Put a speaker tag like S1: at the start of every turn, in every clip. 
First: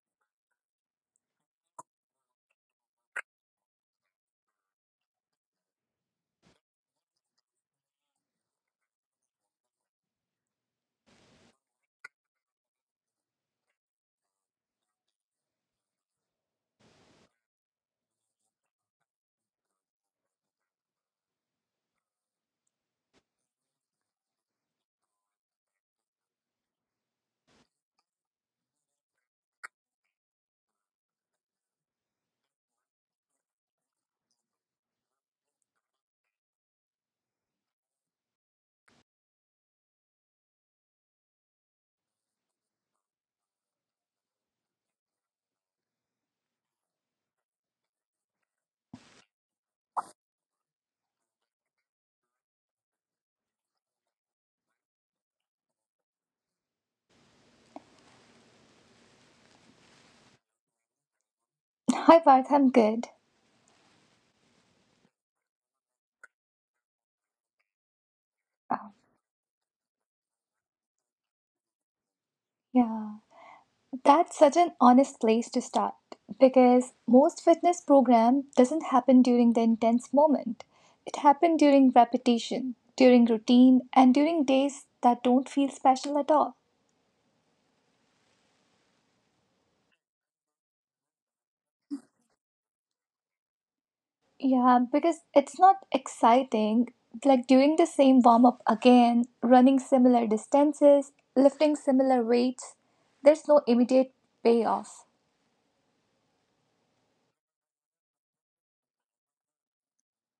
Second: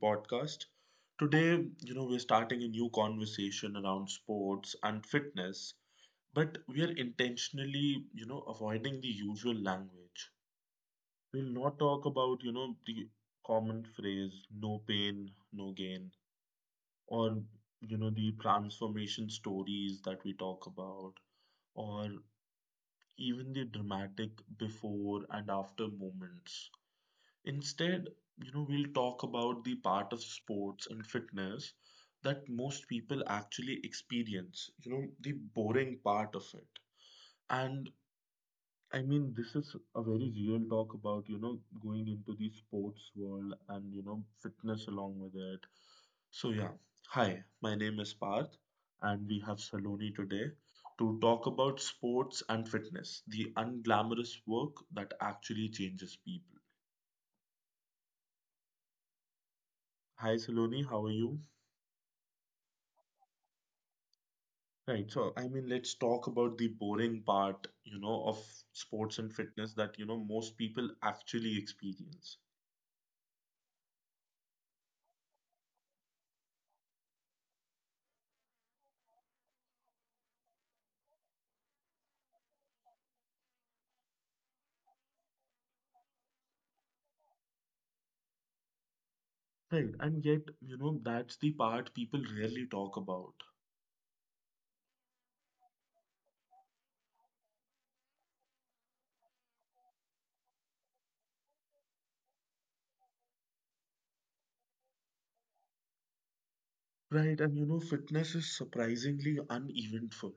S1: podcast. Today, we're starting a new conversation around sports and fitness, but we are intentionally, avoiding the usual language. We'll not talk about, the common phrase, no pain, no gain, or, the transformation stories that we talk about, or even the dramatic before and after moments. Instead, we'll talk about the part of sports and fitness that most people actually experience, the boring part of it. And I mean, this is a very real talk about, going into the sports world and, fitness along with it. So, yeah. Hi, my name is Parth, and we have Saloni today to talk about sports and fitness, the unglamorous work that actually changes people. Hi, Saloni, how are you?
S2: Hi, Parth. I'm good.
S1: Right. So, I mean, let's talk about the boring part, of
S2: Uh,
S1: sports and fitness that, most people actually experience.
S2: yeah, that's such an honest place to start because most fitness program doesn't happen during the intense moment. It happens during repetition, during routine, and during days that don't feel special at all.
S1: Right. And yet, that's the part people rarely talk about.
S2: Yeah, because it's not exciting. Like doing the same warm up again, running similar distances, lifting similar weights, there's no immediate payoff.
S1: Right. And, fitness is surprisingly uneventful.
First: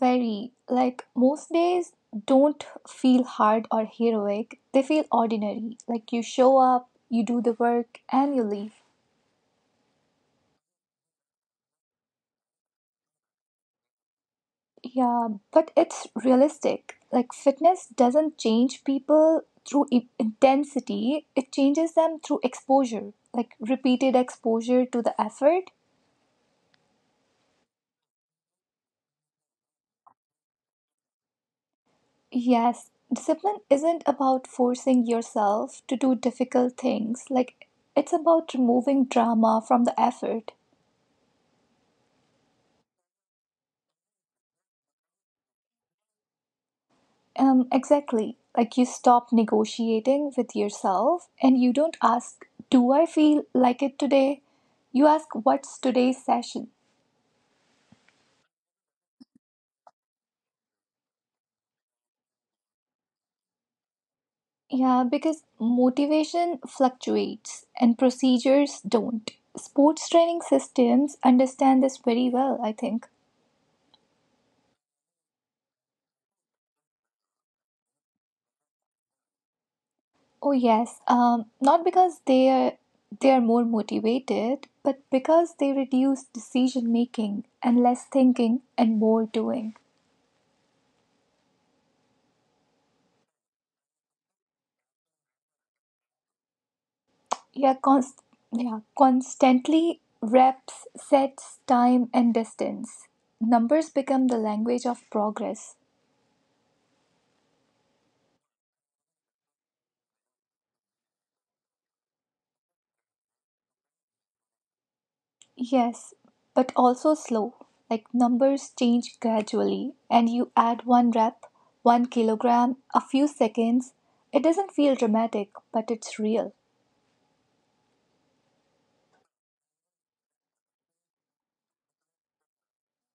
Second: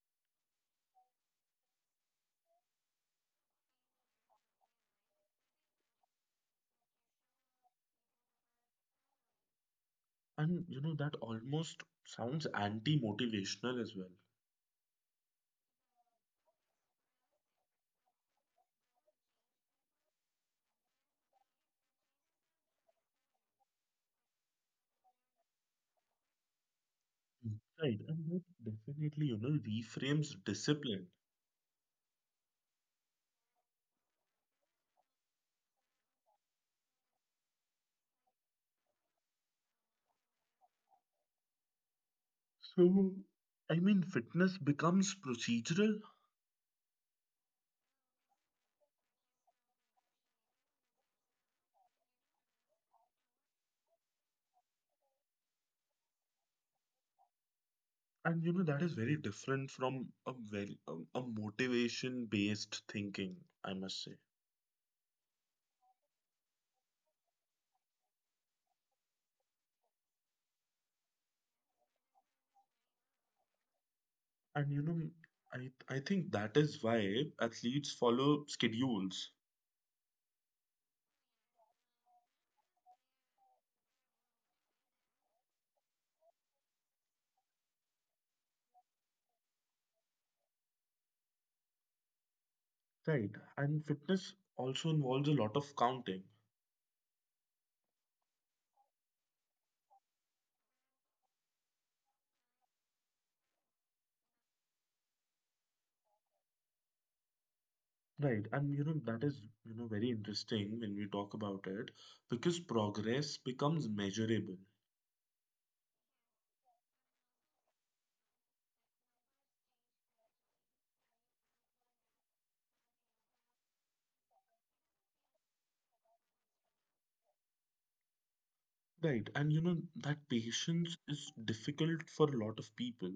S2: Very. Like, most days don't feel hard or heroic. They feel ordinary. Like, you show up, you do the work, and you leave.
S1: And, that almost sounds anti-motivational as well.
S2: Yeah, but it's realistic. Like, fitness doesn't change people through intensity, it changes them through exposure, like repeated exposure to the effort.
S1: Mm. Right. And that definitely, reframes discipline.
S2: Yes, discipline isn't about forcing yourself to do difficult things, like, it's about removing drama from the effort.
S1: So, I mean, fitness becomes procedural.
S2: Exactly. Like you stop negotiating with yourself and you don't ask, "Do I feel like it today?" You ask, "What's today's session?"
S1: And you know, that is very different from a very a motivation-based thinking, I must say.
S2: Yeah, because motivation fluctuates and procedures don't. Sports training systems understand this very well, I think.
S1: And I think that is why athletes follow schedules,
S2: Oh yes, not because they are more motivated, but because they reduce decision making and less thinking and more doing.
S1: right? And fitness also involves a lot of counting,
S2: Yeah, const- yeah, constantly reps, sets, time, and distance. Numbers become the language of progress.
S1: right? And that is very interesting when we talk about it because progress becomes measurable,
S2: Yes, but also slow. Like numbers change gradually, and you add one rep, 1 kg, a few seconds. It doesn't feel dramatic, but it's real.
S1: right? And that patience is difficult for a lot of people.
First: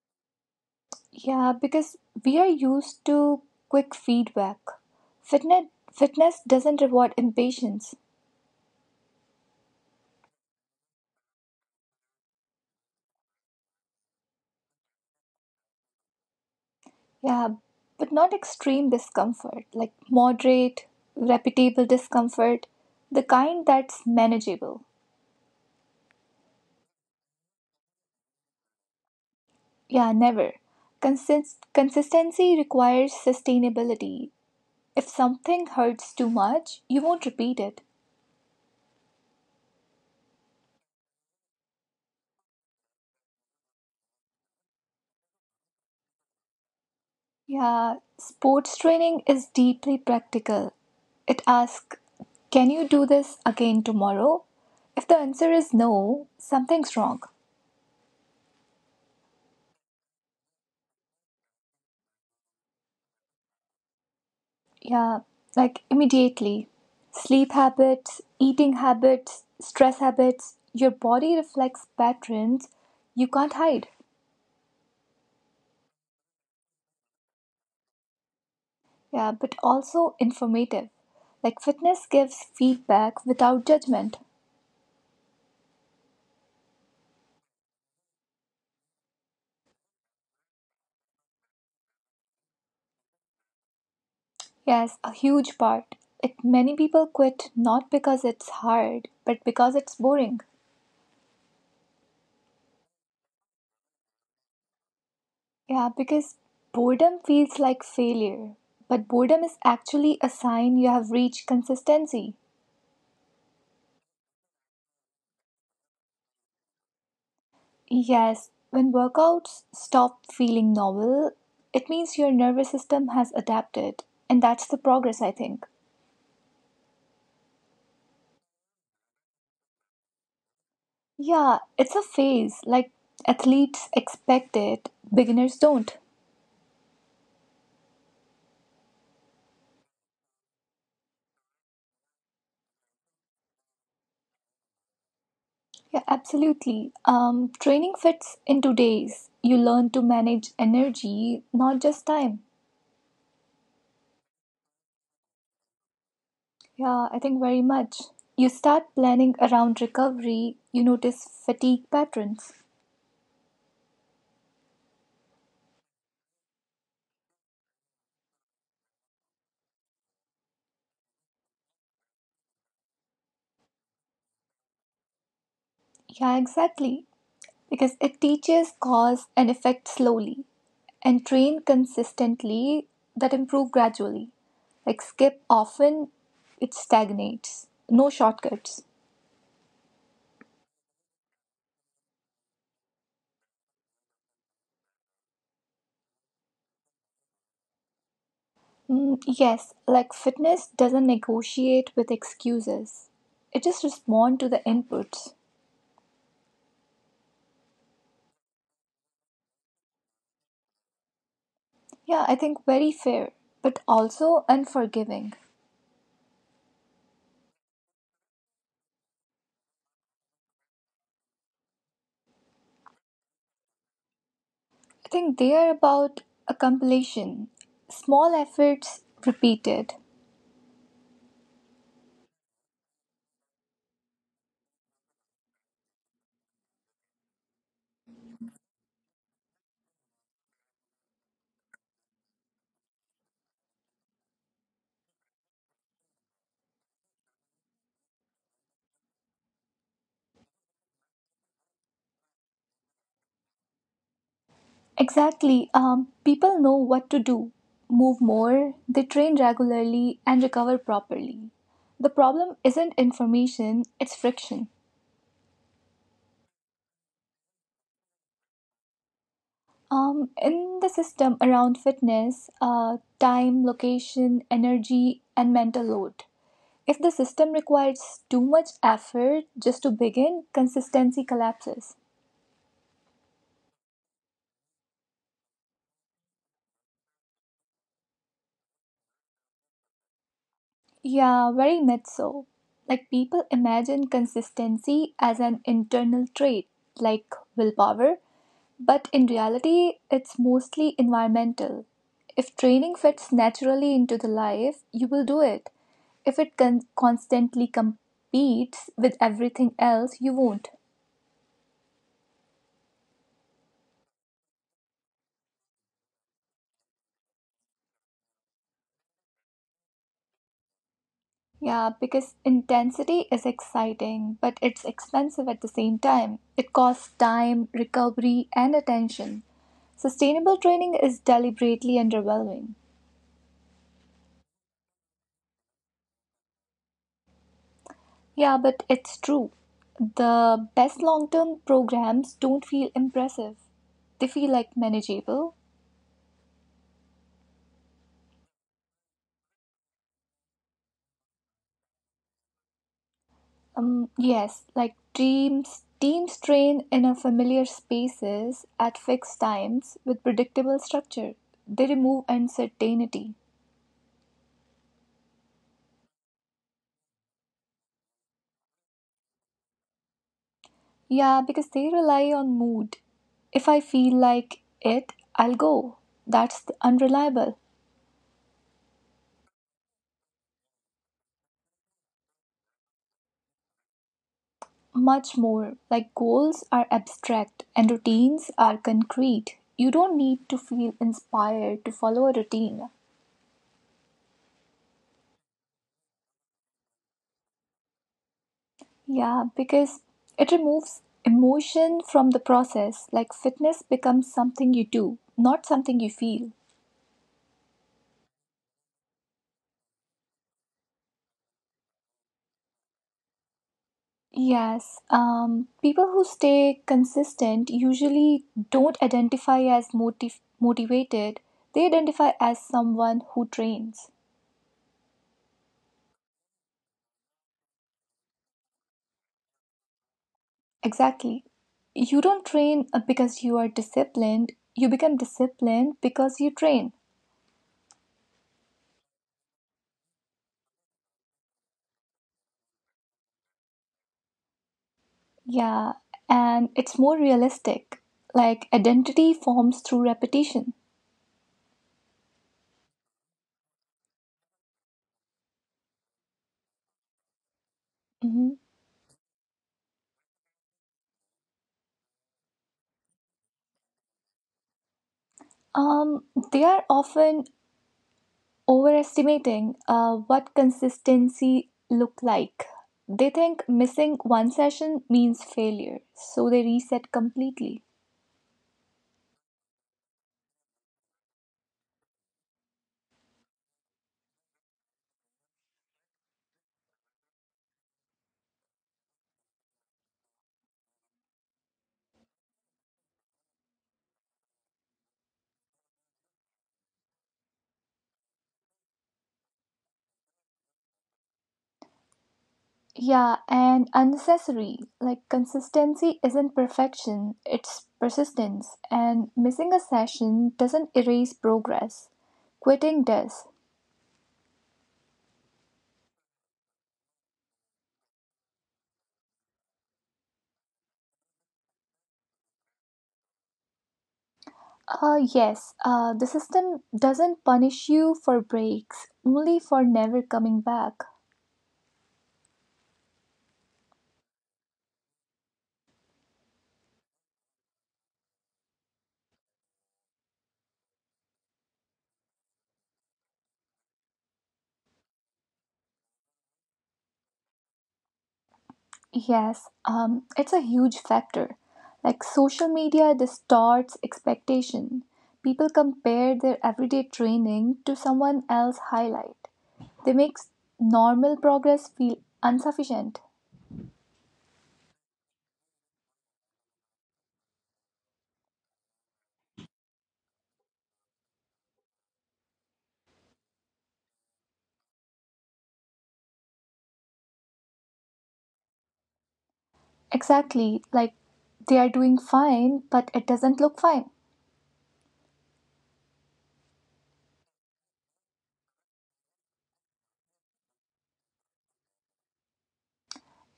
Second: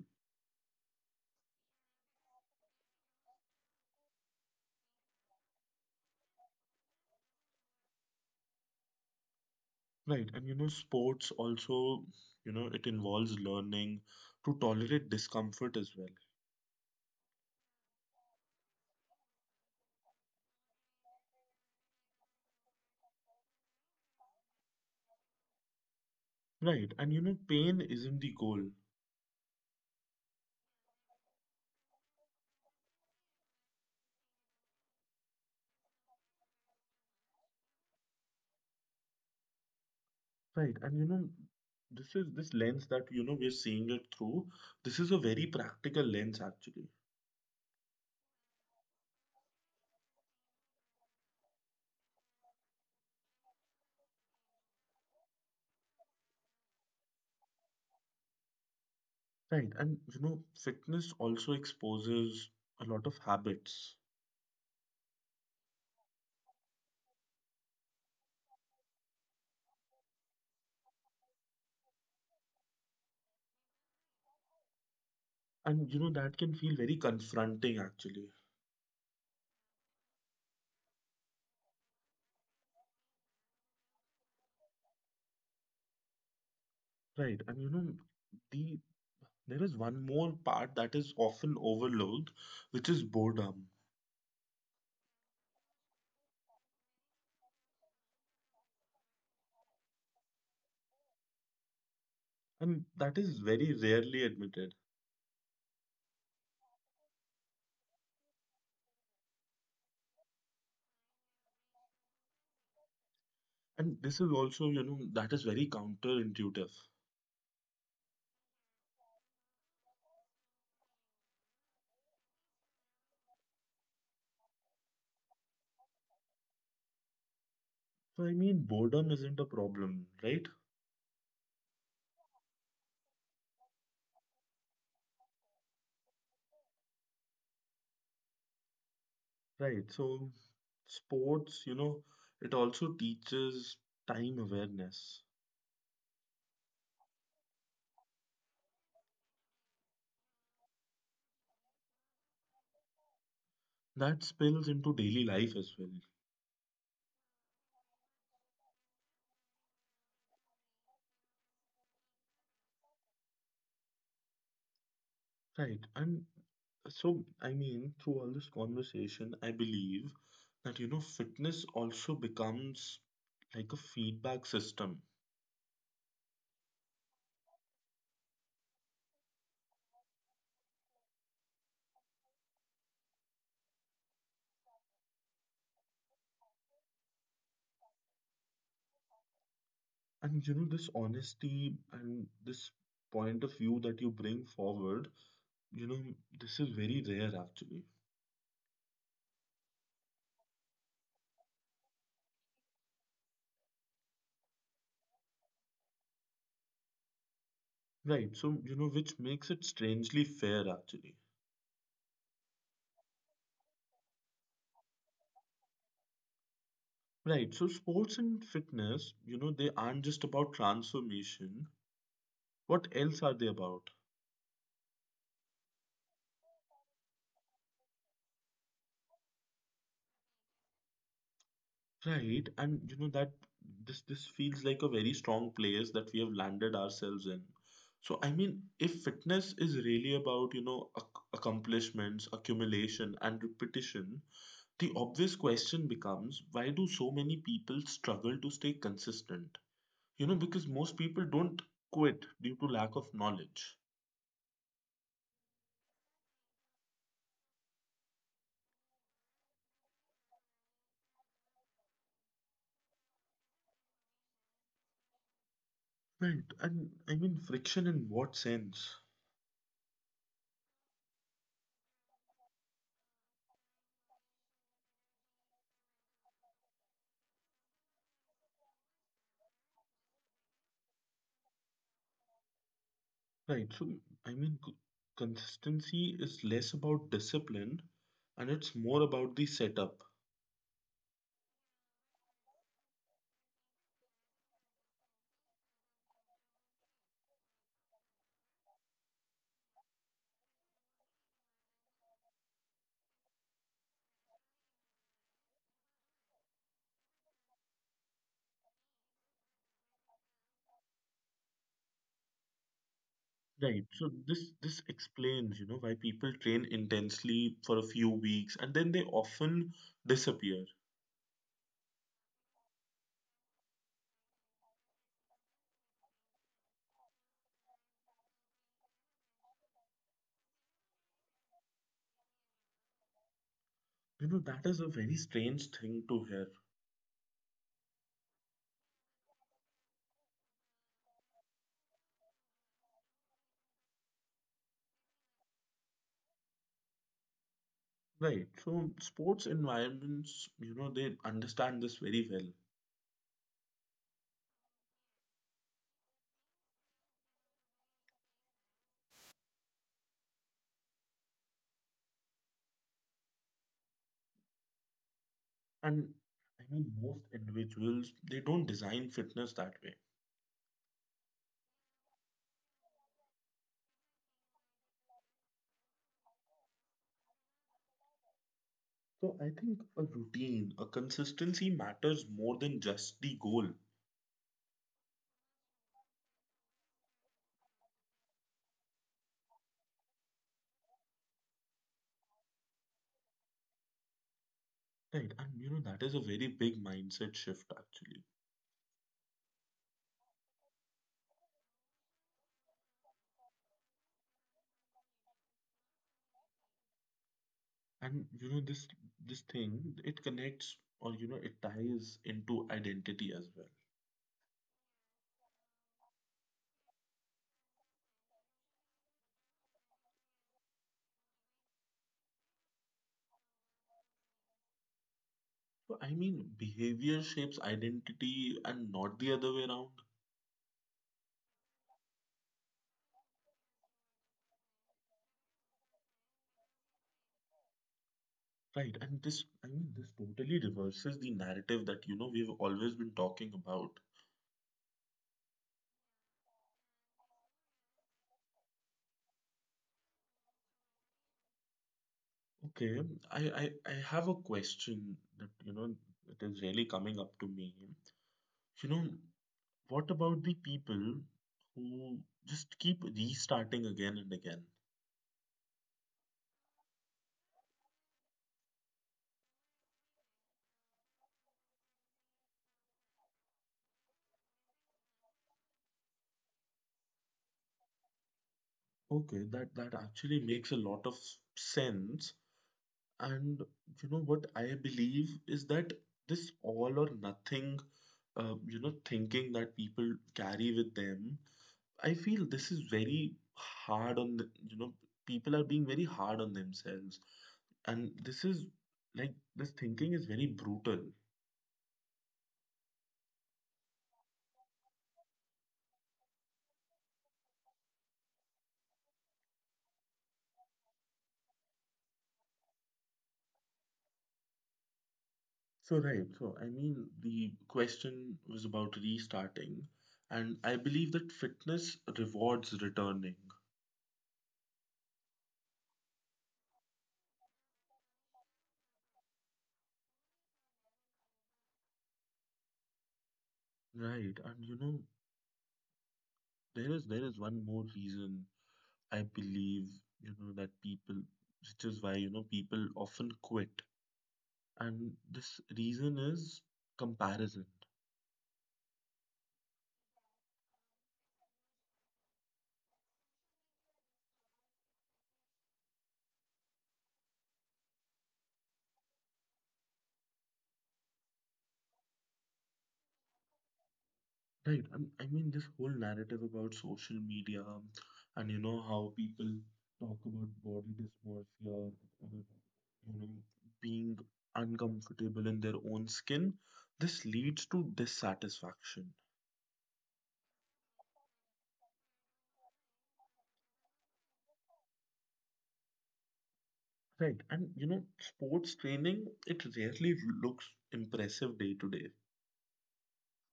S2: Yeah, because we are used to quick feedback. Fitness, Fitness doesn't reward impatience.
S1: Right, and sports also, it involves learning to tolerate discomfort as well.
S2: Yeah, but not extreme discomfort, like moderate, repeatable discomfort, the kind that's manageable.
S1: Right, and pain isn't the goal.
S2: Yeah, never. Consistency requires sustainability. If something hurts too much, you won't repeat it.
S1: Right, and this is this lens that, we're seeing it through. This is a very practical lens, actually.
S2: Yeah, sports training is deeply practical. It asks, "Can you do this again tomorrow?" If the answer is no, something's wrong.
S1: Right, and fitness also exposes a lot of habits,
S2: Yeah, like immediately. Sleep habits, eating habits, stress habits, your body reflects patterns you can't hide.
S1: and that can feel very confronting, actually.
S2: Yeah, but also informative. Like fitness gives feedback without judgment.
S1: Right, and the there is one more part that is often overlooked, which is boredom.
S2: Yes, a huge part. Like many people quit not because it's hard, but because it's boring.
S1: And that is very rarely admitted.
S2: Yeah, because boredom feels like failure. But boredom is actually a sign you have reached consistency.
S1: And this is also, that is very counterintuitive.
S2: Yes, when workouts stop feeling novel, it means your nervous system has adapted, and that's the progress, I think.
S1: So, I mean, boredom isn't a problem, right?
S2: Yeah, it's a phase. Like athletes expect it, beginners don't.
S1: Right. So, sports, it also teaches time awareness.
S2: Yeah, absolutely. Training fits into days. You learn to manage energy, not just time.
S1: That spills into daily life as well.
S2: Yeah, I think very much. You start planning around recovery, you notice fatigue patterns.
S1: Right. And so, I mean, through all this conversation, I believe that, fitness also becomes like a feedback system.
S2: Yeah, exactly, because it teaches cause and effect slowly, and train consistently, that improve gradually, like skip often, it stagnates, no shortcuts.
S1: And this honesty and this point of view that you bring forward, you know, this is very rare actually.
S2: Yes, like fitness doesn't negotiate with excuses, it just responds to the inputs.
S1: Right. So, which makes it strangely fair actually.
S2: Yeah, I think very fair, but also unforgiving.
S1: Right. So, sports and fitness, they aren't just about transformation. What else are they about?
S2: I think they are about accumulation, small efforts, repeated.
S1: Right. And, that this feels like a very strong place that we have landed ourselves in. So, I mean, if fitness is really about, ac accomplishments, accumulation, and repetition, the obvious question becomes, why do so many people struggle to stay consistent? Because most people don't quit due to lack of knowledge.
S2: Exactly. People know what to do, move more, they train regularly, and recover properly. The problem isn't information, it's friction.
S1: Right. And I mean, friction in what sense?
S2: In the system around fitness, time, location, energy, and mental load. If the system requires too much effort just to begin, consistency collapses.
S1: Right. So, I mean, consistency is less about discipline and it's more about the setup.
S2: Yeah, very much so. Like people imagine consistency as an internal trait, like willpower. But in reality, it's mostly environmental. If training fits naturally into the life, you will do it. If it constantly competes with everything else, you won't.
S1: Right. So this explains, why people train intensely for a few weeks and then they often disappear.
S2: Yeah, because intensity is exciting, but it's expensive at the same time. It costs time, recovery, and attention. Sustainable training is deliberately underwhelming.
S1: That is a very strange thing to hear.
S2: Yeah, but it's true. The best long term programs don't feel impressive. They feel like manageable.
S1: Right. So sports environments, they understand this very well.
S2: Yes, like teams train in a familiar spaces at fixed times with predictable structure. They remove uncertainty.
S1: And I mean, most individuals, they don't design fitness that way.
S2: Yeah, because they rely on mood. If I feel like it, I'll go. That's unreliable.
S1: So I think a routine, a consistency matters more than just the goal.
S2: Much more, like goals are abstract and routines are concrete. You don't need to feel inspired to follow a routine.
S1: Right. And that is a very big mindset shift actually.
S2: Yeah, because it removes emotion from the process. Like fitness becomes something you do, not something you feel.
S1: And this thing, it connects or it ties into identity as well.
S2: Yes, people who stay consistent usually don't identify as motivated. They identify as someone who trains.
S1: So I mean, behavior shapes identity and not the other way around.
S2: Exactly. You don't train because you are disciplined, you become disciplined because you train.
S1: Right, and this, I mean, this totally reverses the narrative that, we've always been talking about.
S2: Yeah, and it's more realistic. Like identity forms through repetition.
S1: Okay, I have a question that, it is really coming up to me.
S2: Mhm.
S1: You know, what about the people who just keep restarting again and again?
S2: Um, they are often overestimating what consistency look like. They think missing one session means failure, so they reset completely.
S1: Okay, that actually makes a lot of sense. And, what I believe is that this all or nothing, thinking that people carry with them, I feel this is very hard on the, people are being very hard on themselves. And this is, like, this thinking is very brutal.
S2: Yeah, and unnecessary. Like, consistency isn't perfection, it's persistence. And missing a session doesn't erase progress. Quitting does.
S1: So, right. So, I mean, the question was about restarting, and I believe that fitness rewards returning.
S2: Yes, the system doesn't punish you for breaks, only for never coming back.
S1: Right. And there is one more reason I believe, that people, which is why, people often quit. And this reason is comparison.
S2: Yes, it's a huge factor. Like social media distorts expectation. People compare their everyday training to someone else's highlight. They make normal progress feel insufficient.
S1: Right. I mean, this whole narrative about social media and how people talk about body dysmorphia, about, you know, being uncomfortable in their own skin, this leads to dissatisfaction.
S2: Exactly, like they are doing fine, but it doesn't look fine.
S1: Right. And sports training, it rarely looks impressive day to day.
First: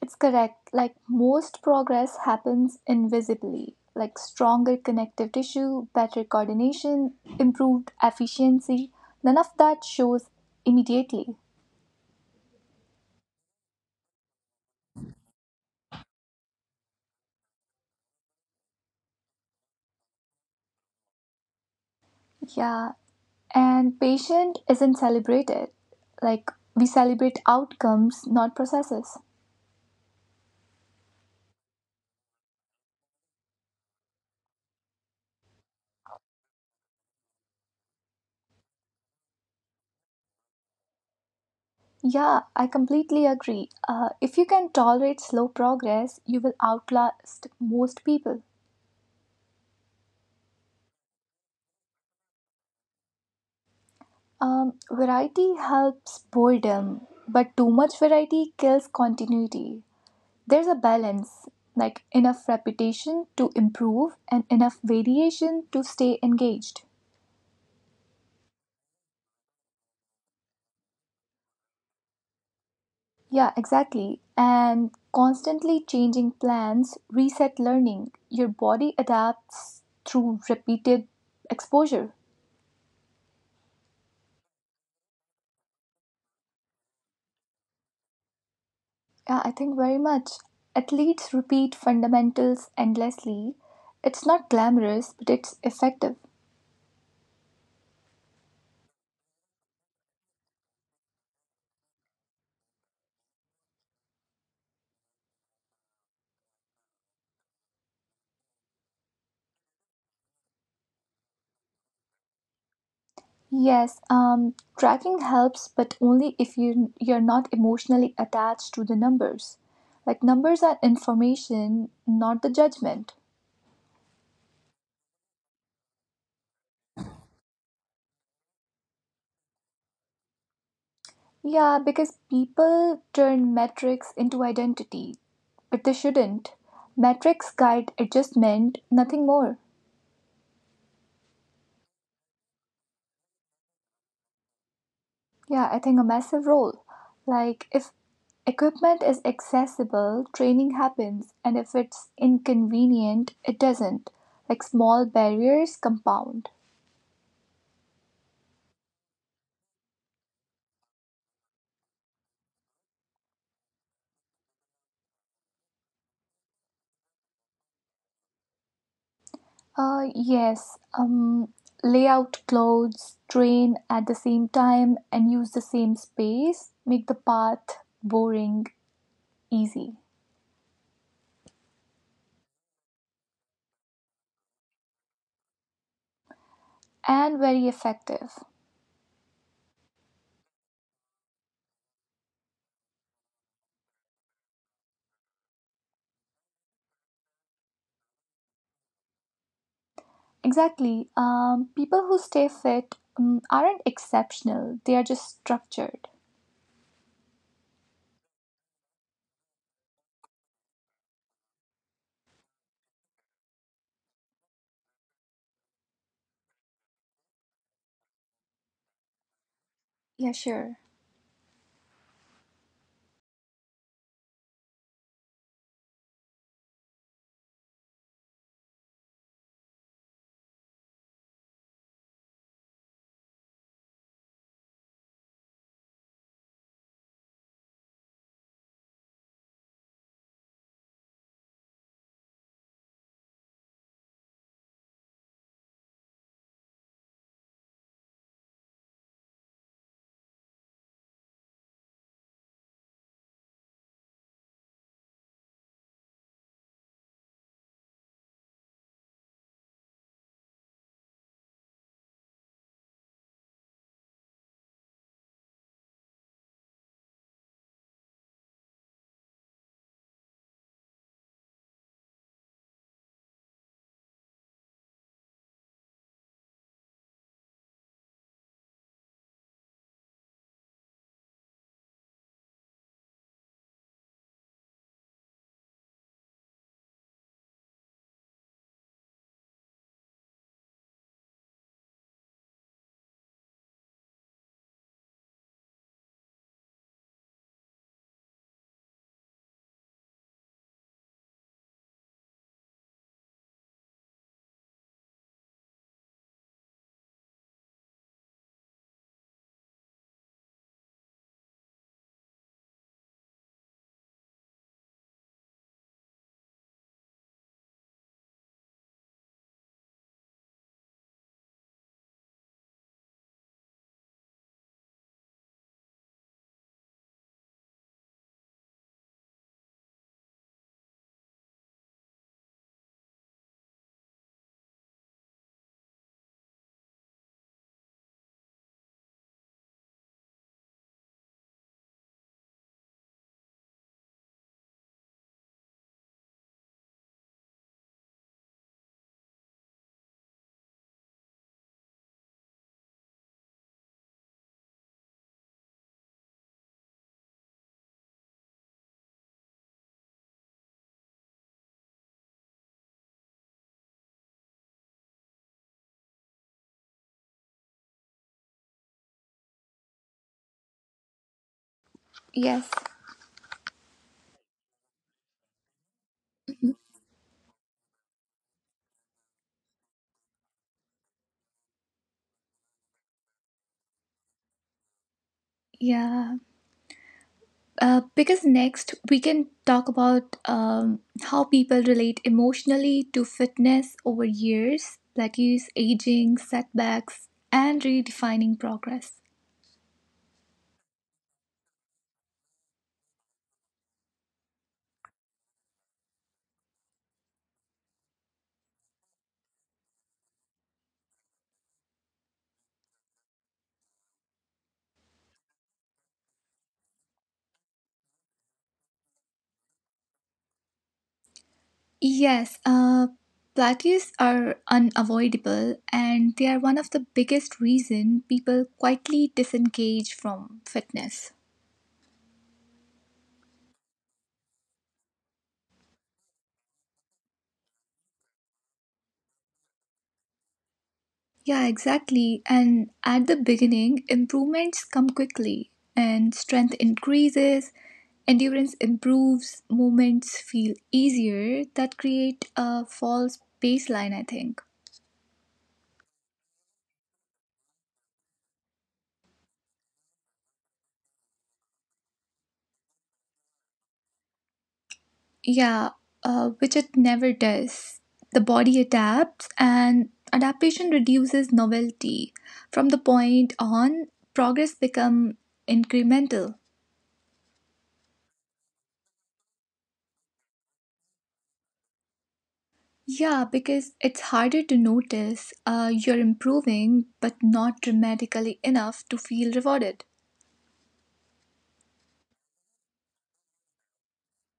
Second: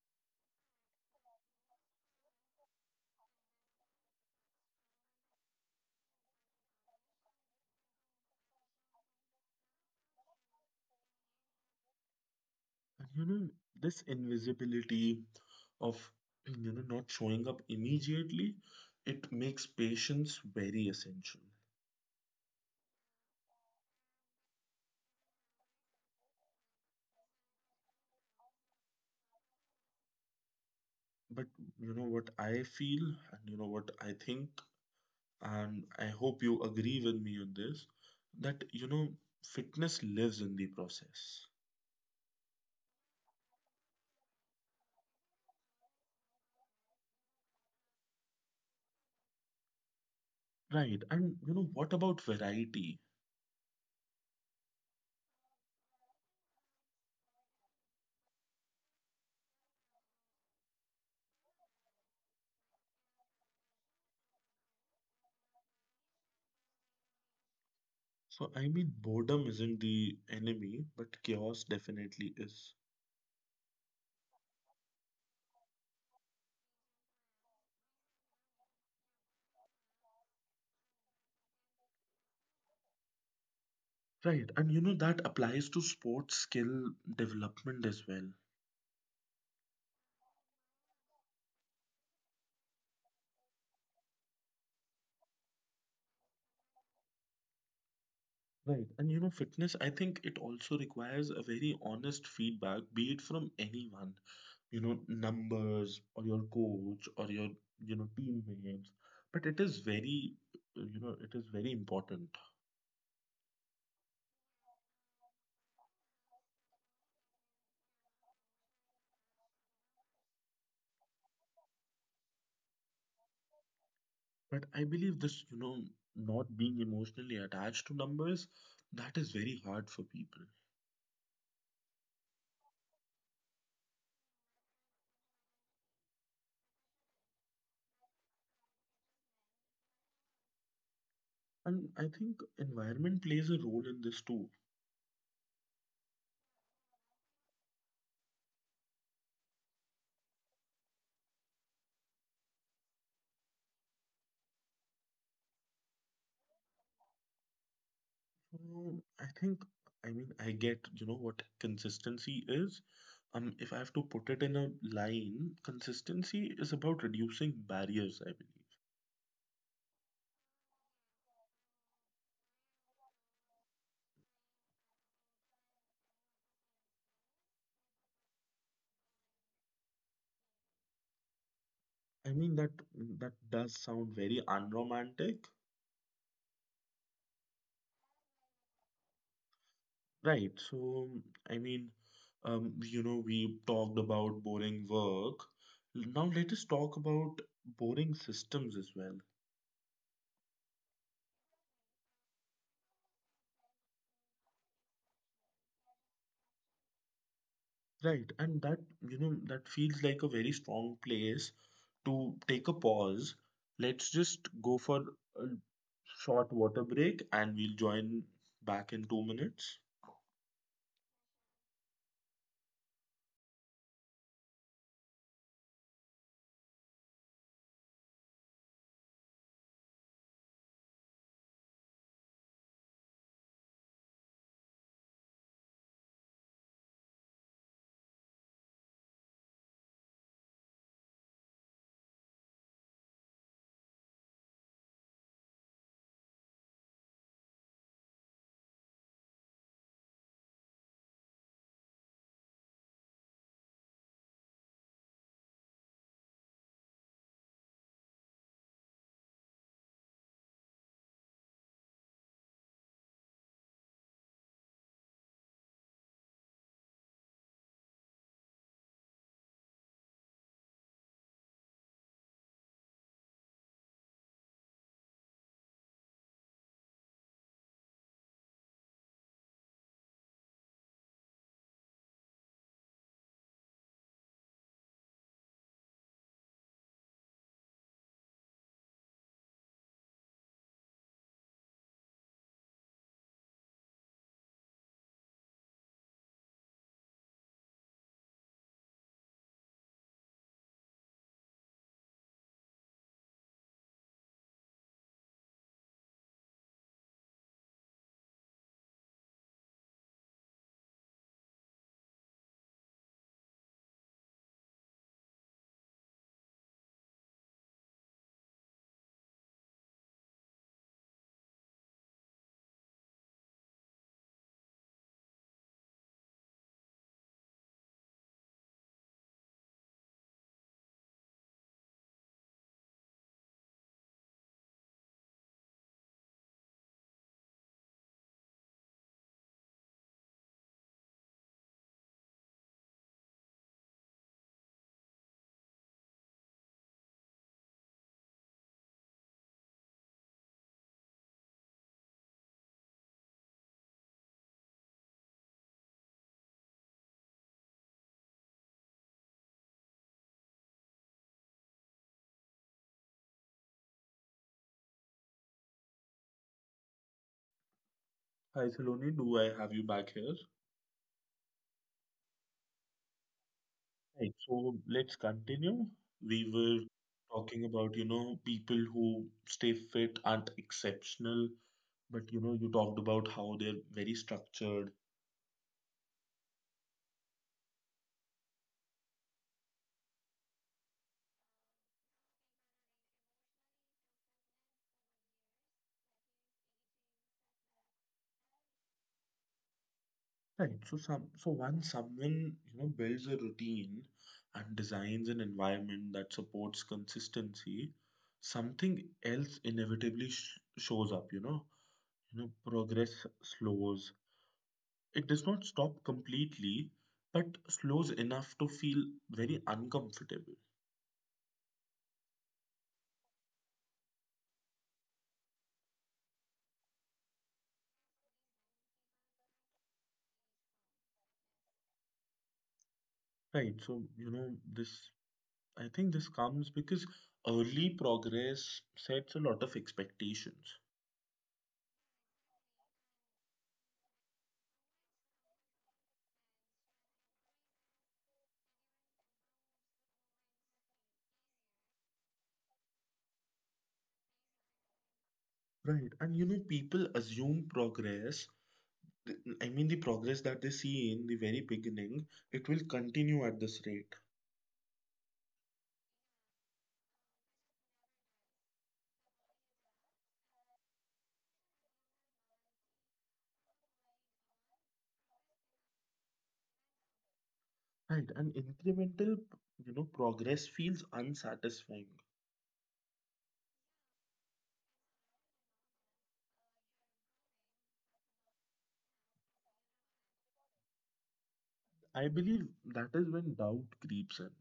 S2: It's correct, like most progress happens invisibly, like stronger connective tissue, better coordination, improved efficiency. None of that shows immediately.
S1: And this invisibility of, not showing up immediately, it makes patience very essential.
S2: Yeah, and patient isn't celebrated. Like we celebrate outcomes, not processes.
S1: But what I feel, and what I think, and I hope you agree with me on this, that fitness lives in the process.
S2: Yeah, I completely agree. If you can tolerate slow progress, you will outlast most people.
S1: Right. And what about variety?
S2: Variety helps boredom, but too much variety kills continuity. There's a balance, like enough repetition to improve and enough variation to stay engaged.
S1: So, I mean, boredom isn't the enemy, but chaos definitely is.
S2: Yeah, exactly. And constantly changing plans reset learning. Your body adapts through repeated exposure.
S1: Right. And that applies to sports skill development as well.
S2: Yeah, I think very much. Athletes repeat fundamentals endlessly. It's not glamorous, but it's effective.
S1: Right. And fitness, I think it also requires a very honest feedback, be it from anyone, numbers or your coach or your, teammates. But it is very, it is very important.
S2: Yes, tracking helps, but only if you're not emotionally attached to the numbers. Like numbers are information, not the judgment.
S1: But I believe this, not being emotionally attached to numbers, that is very hard for people.
S2: Yeah, because people turn metrics into identity, but they shouldn't. Metrics guide adjustment, nothing more.
S1: And I think environment plays a role in this too.
S2: Yeah, I think a massive role. Like if equipment is accessible, training happens, and if it's inconvenient, it doesn't. Like small barriers compound.
S1: I think, I mean, I get, what consistency is. If I have to put it in a line, consistency is about reducing barriers, I believe.
S2: Yes, lay out clothes, train at the same time, and use the same space make the path boring, easy,
S1: I mean, that does sound very unromantic,
S2: and very effective.
S1: right? So, I mean, we talked about boring work. Now let us talk about boring systems as well.
S2: Exactly. People who stay fit aren't exceptional, they are just structured.
S1: Right, and that feels like a very strong place to take a pause. Let's just go for a short water break and we'll join back in 2 minutes.
S2: Yeah, sure.
S1: Hi, Saloni, do I have you back here?
S2: Yes.
S1: Right, so let's continue. We were talking about, people who stay fit aren't exceptional, but you talked about how they're very structured.
S2: Yeah. Because next we can talk about how people relate emotionally to fitness over years, that is aging, setbacks, and redefining progress.
S1: Right. So some so once someone builds a routine and designs an environment that supports consistency, something else inevitably shows up. Progress slows. It does not stop completely, but slows enough to feel very uncomfortable.
S2: Yes, plateaus are unavoidable, and they are one of the biggest reason people quietly disengage from fitness.
S1: Right. So this. I think this comes because early progress sets a lot of expectations.
S2: Yeah, exactly. And at the beginning, improvements come quickly, and strength increases, endurance improves, movements feel easier. That create a false baseline, I think.
S1: Right. And people assume progress. I mean, the progress that they see in the very beginning, it will continue at this rate.
S2: Yeah, which it never does. The body adapts, and adaptation reduces novelty. From the point on, progress become incremental.
S1: Right. And incremental, progress feels unsatisfying.
S2: Yeah, because it's harder to notice you're improving, but not dramatically enough to feel rewarded.
S1: I believe that is when doubt creeps in.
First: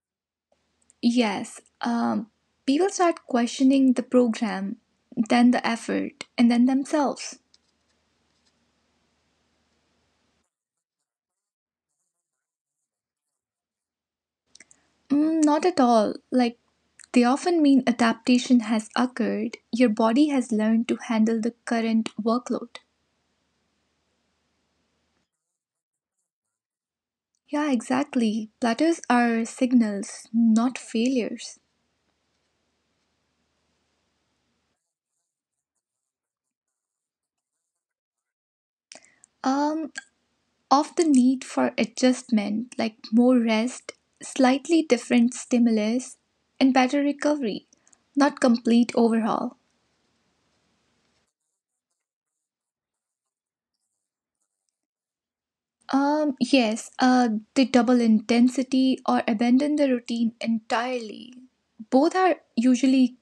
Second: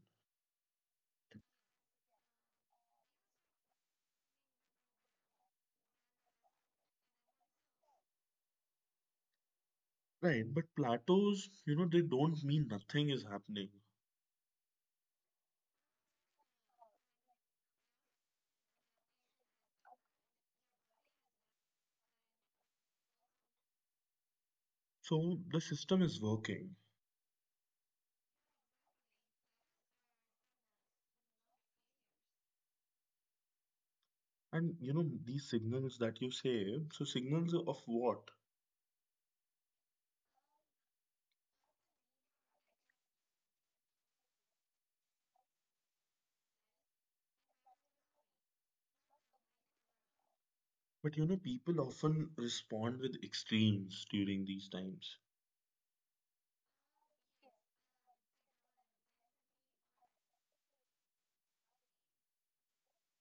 S2: Yes, people start questioning the program, then the effort, and then themselves.
S1: Right. But plateaus, they don't mean nothing is happening.
S2: Mm, not at all. Like, they often mean adaptation has occurred, your body has learned to handle the current workload.
S1: So the system is working.
S2: Yeah, exactly. Plateaus are signals, not failures.
S1: And, these signals that you say, so signals of what?
S2: Um, of the need for adjustment, like more rest, slightly different stimulus, and better recovery, not complete overhaul.
S1: But, people often respond with extremes during these times.
S2: Yes, they double intensity or abandon the routine entirely. Both are usually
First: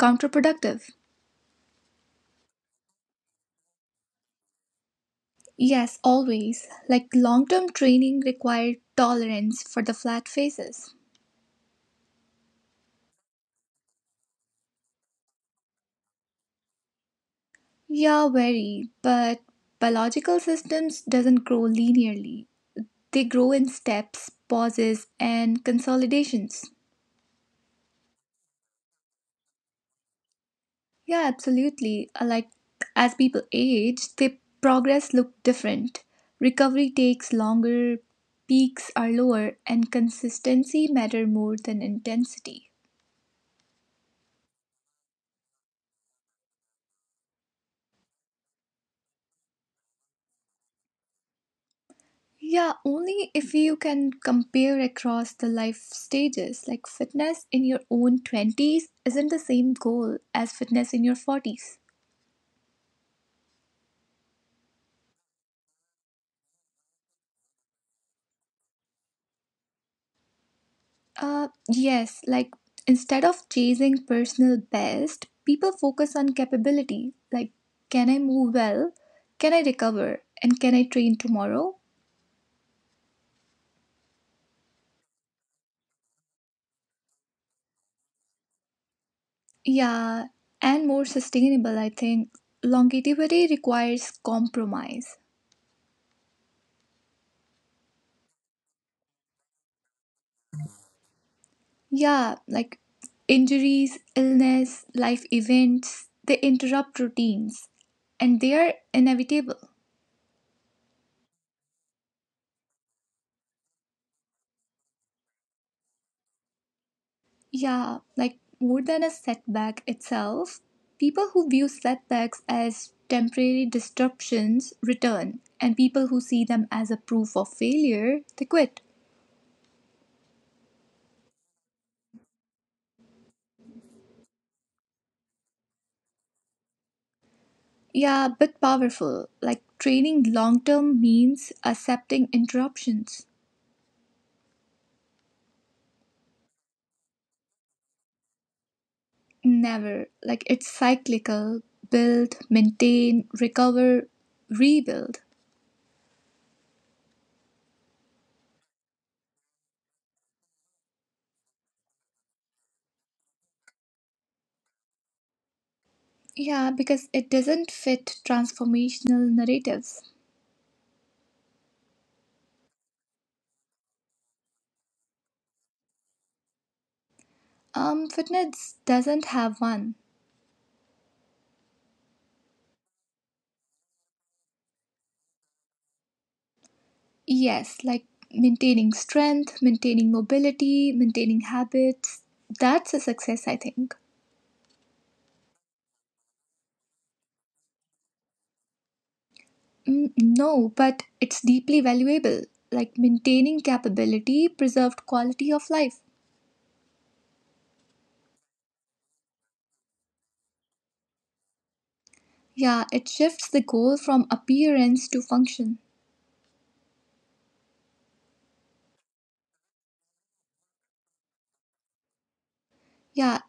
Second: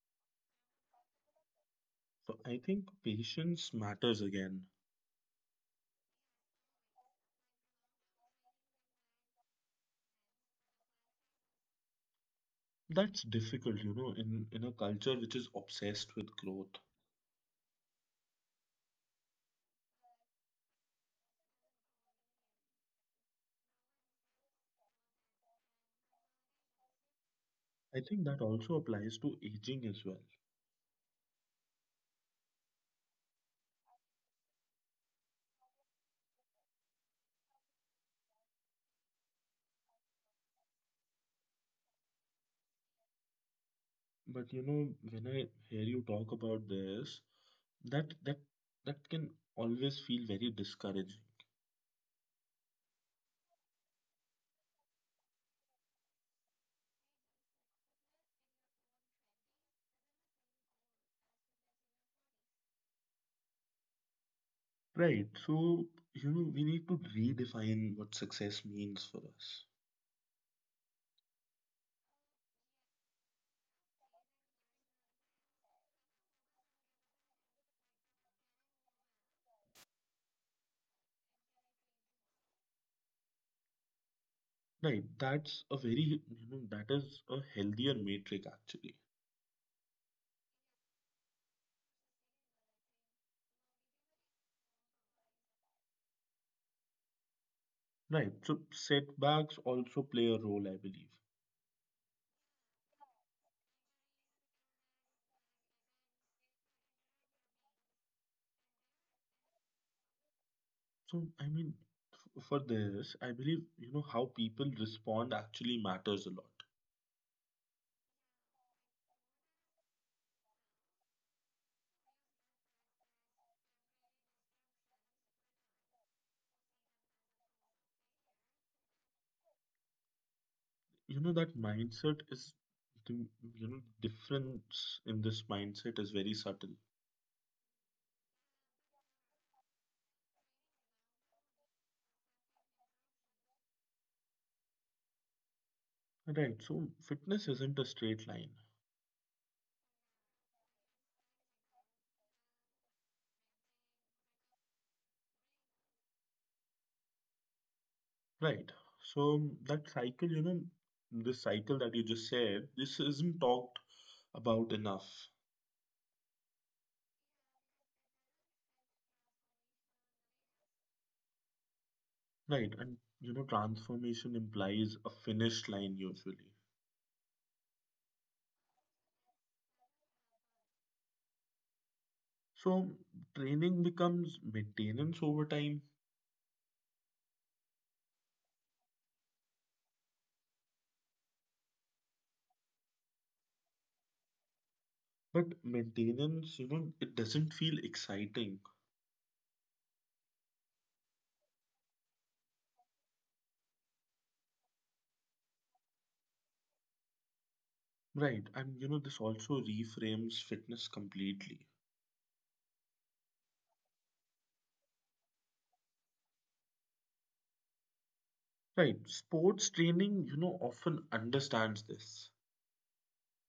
S2: counterproductive.
S1: So I think patience matters again.
S2: Yes, always. Like long term training required tolerance for the flat phases.
S1: That's difficult, in a culture which is obsessed with growth.
S2: Yeah, very, but biological systems doesn't grow linearly. They grow in steps, pauses, and consolidations.
S1: I think that also applies to aging as well.
S2: Yeah, absolutely. Like as people age, their progress look different. Recovery takes longer, peaks are lower, and consistency matter more than intensity.
S1: But when I hear you talk about this, that that that can always feel very discouraging.
S2: Yeah, only if you can compare across the life stages. Like fitness in your own 20s isn't the same goal as fitness in your 40s.
S1: Right. So, we need to redefine what success means for us.
S2: Yes, like instead of chasing personal best, people focus on capability. Like, can I move well? Can I recover? And can I train tomorrow?
S1: Right. That's a very, that is a healthier metric actually.
S2: Yeah, and more sustainable, I think. Longevity requires compromise.
S1: Right. So setbacks also play a role, I believe.
S2: Yeah, like injuries, illness, life events, they interrupt routines and they are inevitable.
S1: So, I mean, for this, I believe, how people respond actually matters a lot.
S2: Yeah, like more than a setback itself, people who view setbacks as temporary disruptions return, and people who see them as a proof of failure, they quit.
S1: That mindset is, the, difference in this mindset is very subtle.
S2: Yeah, but powerful. Like training long term means accepting interruptions.
S1: Right. So, fitness isn't a straight line.
S2: Never. Like it's cyclical, build, maintain, recover, rebuild.
S1: Right. So, that cycle, this cycle that you just said, this isn't talked about enough.
S2: Yeah, because it doesn't fit transformational narratives.
S1: Right. And, transformation implies a finish line usually.
S2: Fitness doesn't have one.
S1: So, training becomes maintenance over time.
S2: Yes, like maintaining strength, maintaining mobility, maintaining habits. That's a success, I think.
S1: But maintenance, it doesn't feel exciting.
S2: Mm, no, but it's deeply valuable. Like maintaining capability, preserved quality of life.
S1: Right. And, this also reframes fitness completely.
S2: Yeah, it shifts the goal from appearance to function.
S1: Right. Sports training, often understands this.
S2: Yeah,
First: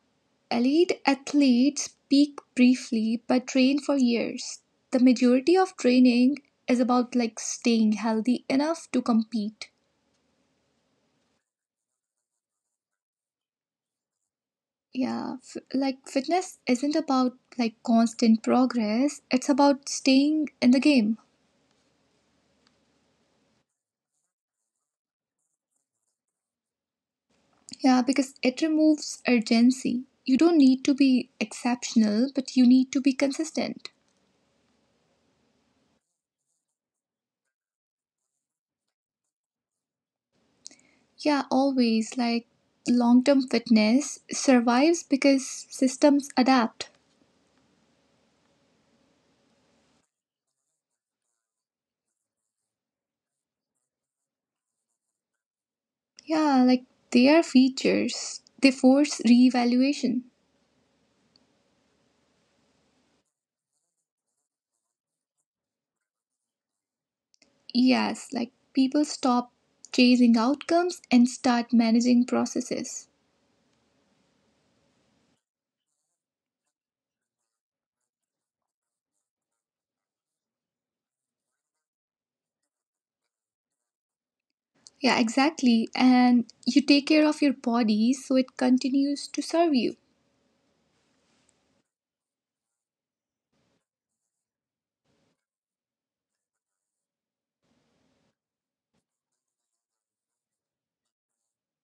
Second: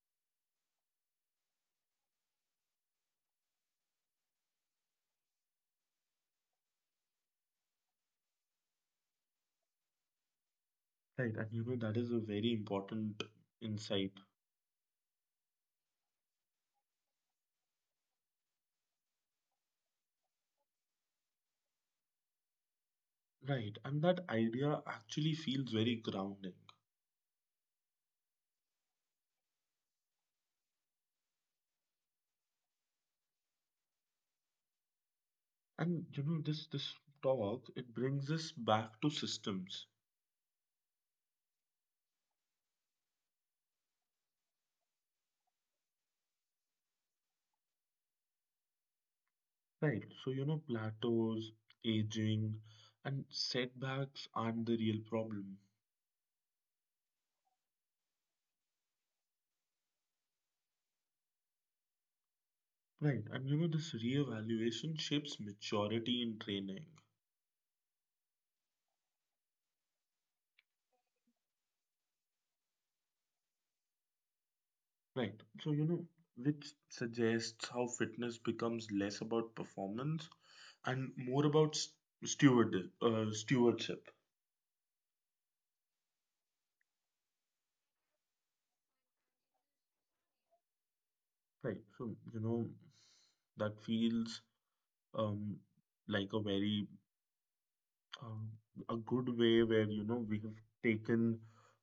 S2: elite athletes peak briefly but train for years. The majority of training is about like staying healthy enough to compete.
S1: Right. And, that is a very important insight.
S2: Like fitness isn't about like constant progress, it's about staying in the game.
S1: Right. And that idea actually feels very grounding.
S2: Yeah, because it removes urgency. You don't need to be exceptional, but you need to be consistent.
S1: And, this talk, it brings us back to systems.
S2: Yeah, always, like long term fitness survives because systems adapt.
S1: Right. So, plateaus, aging, and setbacks aren't the real problem.
S2: Yeah, like they are features, they force reevaluation.
S1: Right, and this reevaluation shapes maturity in training.
S2: Yes, like people stop chasing outcomes and start managing processes.
S1: Right, so which suggests how fitness becomes less about performance and more about steward stewardship.
S2: Yeah, exactly. And you take care of your body so it continues to serve you.
S1: Right, so that feels, um like um, a good way, where we have taken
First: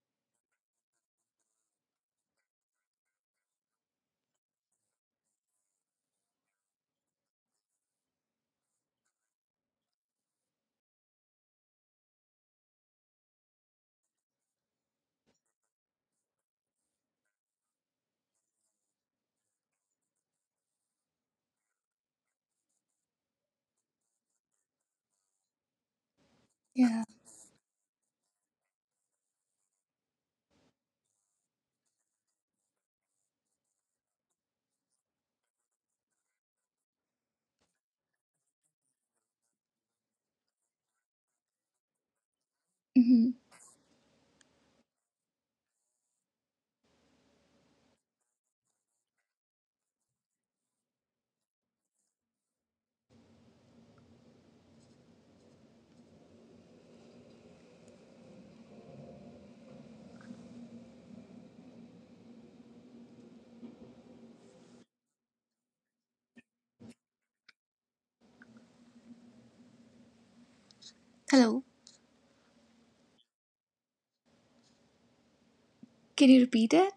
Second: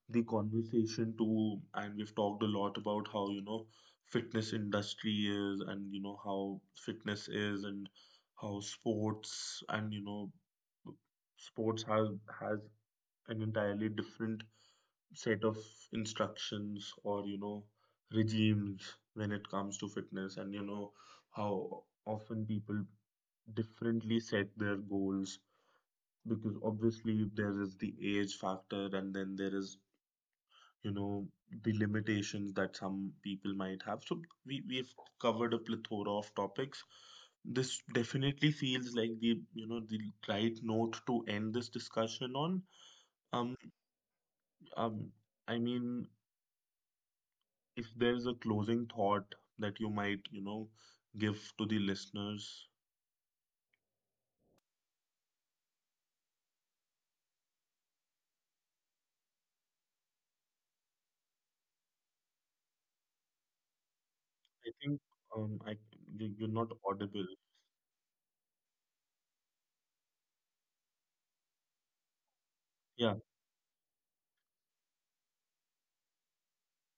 S1: the conversation to, and we've talked a lot about how fitness industry is and how fitness is, and how sports, and sports has an entirely different set of instructions, or regimes when it comes to fitness, and how often people differently set their goals, because
S2: Yeah.
S1: obviously there is the age factor, and then there is you know the limitations that some people might have. So we've covered a plethora of topics. This definitely feels like the you know the right note to end this discussion on.
S2: Hmm.
S1: um um I mean, if there's a closing thought that you might, give to the listeners, I think, um i you're not audible.
S2: Hello.
S1: Yeah.
S2: Can you repeat it?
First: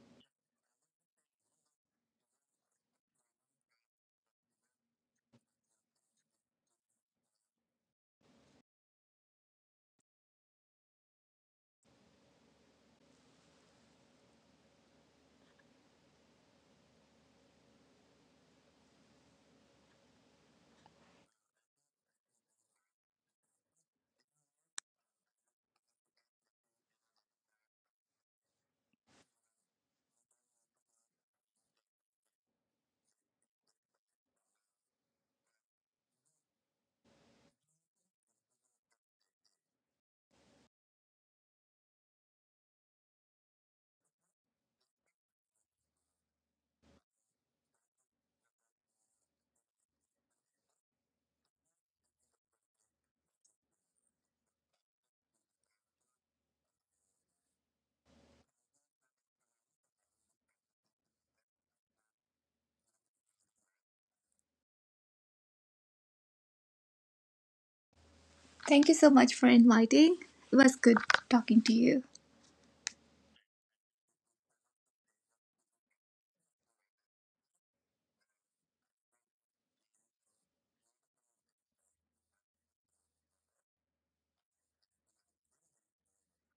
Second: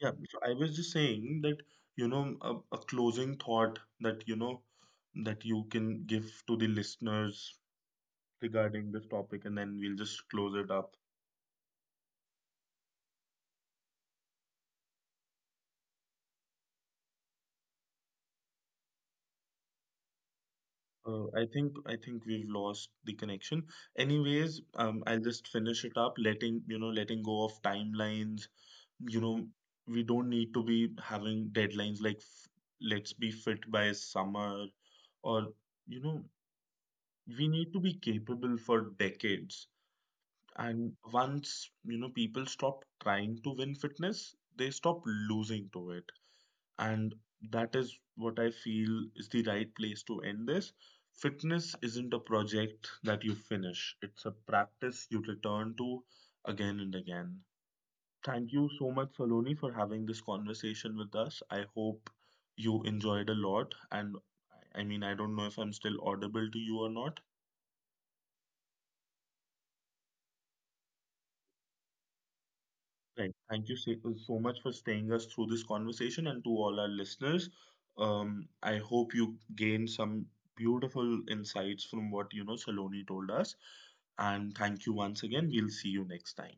S1: Yeah, so I was just saying that, a closing thought that, that you can give to the listeners regarding this topic, and then we'll just close it up. I think, we've lost the connection. Anyways, I'll just finish it up, letting go of timelines. You know, we don't need to be having deadlines like, let's be fit by summer, or you know, we need to be capable for decades. And once, people stop trying to win fitness, they stop losing to it. And that is what I feel is the right place to end this. Fitness isn't a project that you finish, it's a practice you return to again and again. Thank you so much, Saloni, for having this conversation with us. I hope you enjoyed a lot. And I mean, I don't know if I'm still audible to you or not.
S2: Thank you so much for inviting. It was good talking to you.
S1: Right. Thank you so much for staying us through this conversation and to all our listeners. I hope you gain some beautiful insights from what Saloni told us. And thank you once again. We'll see you next time.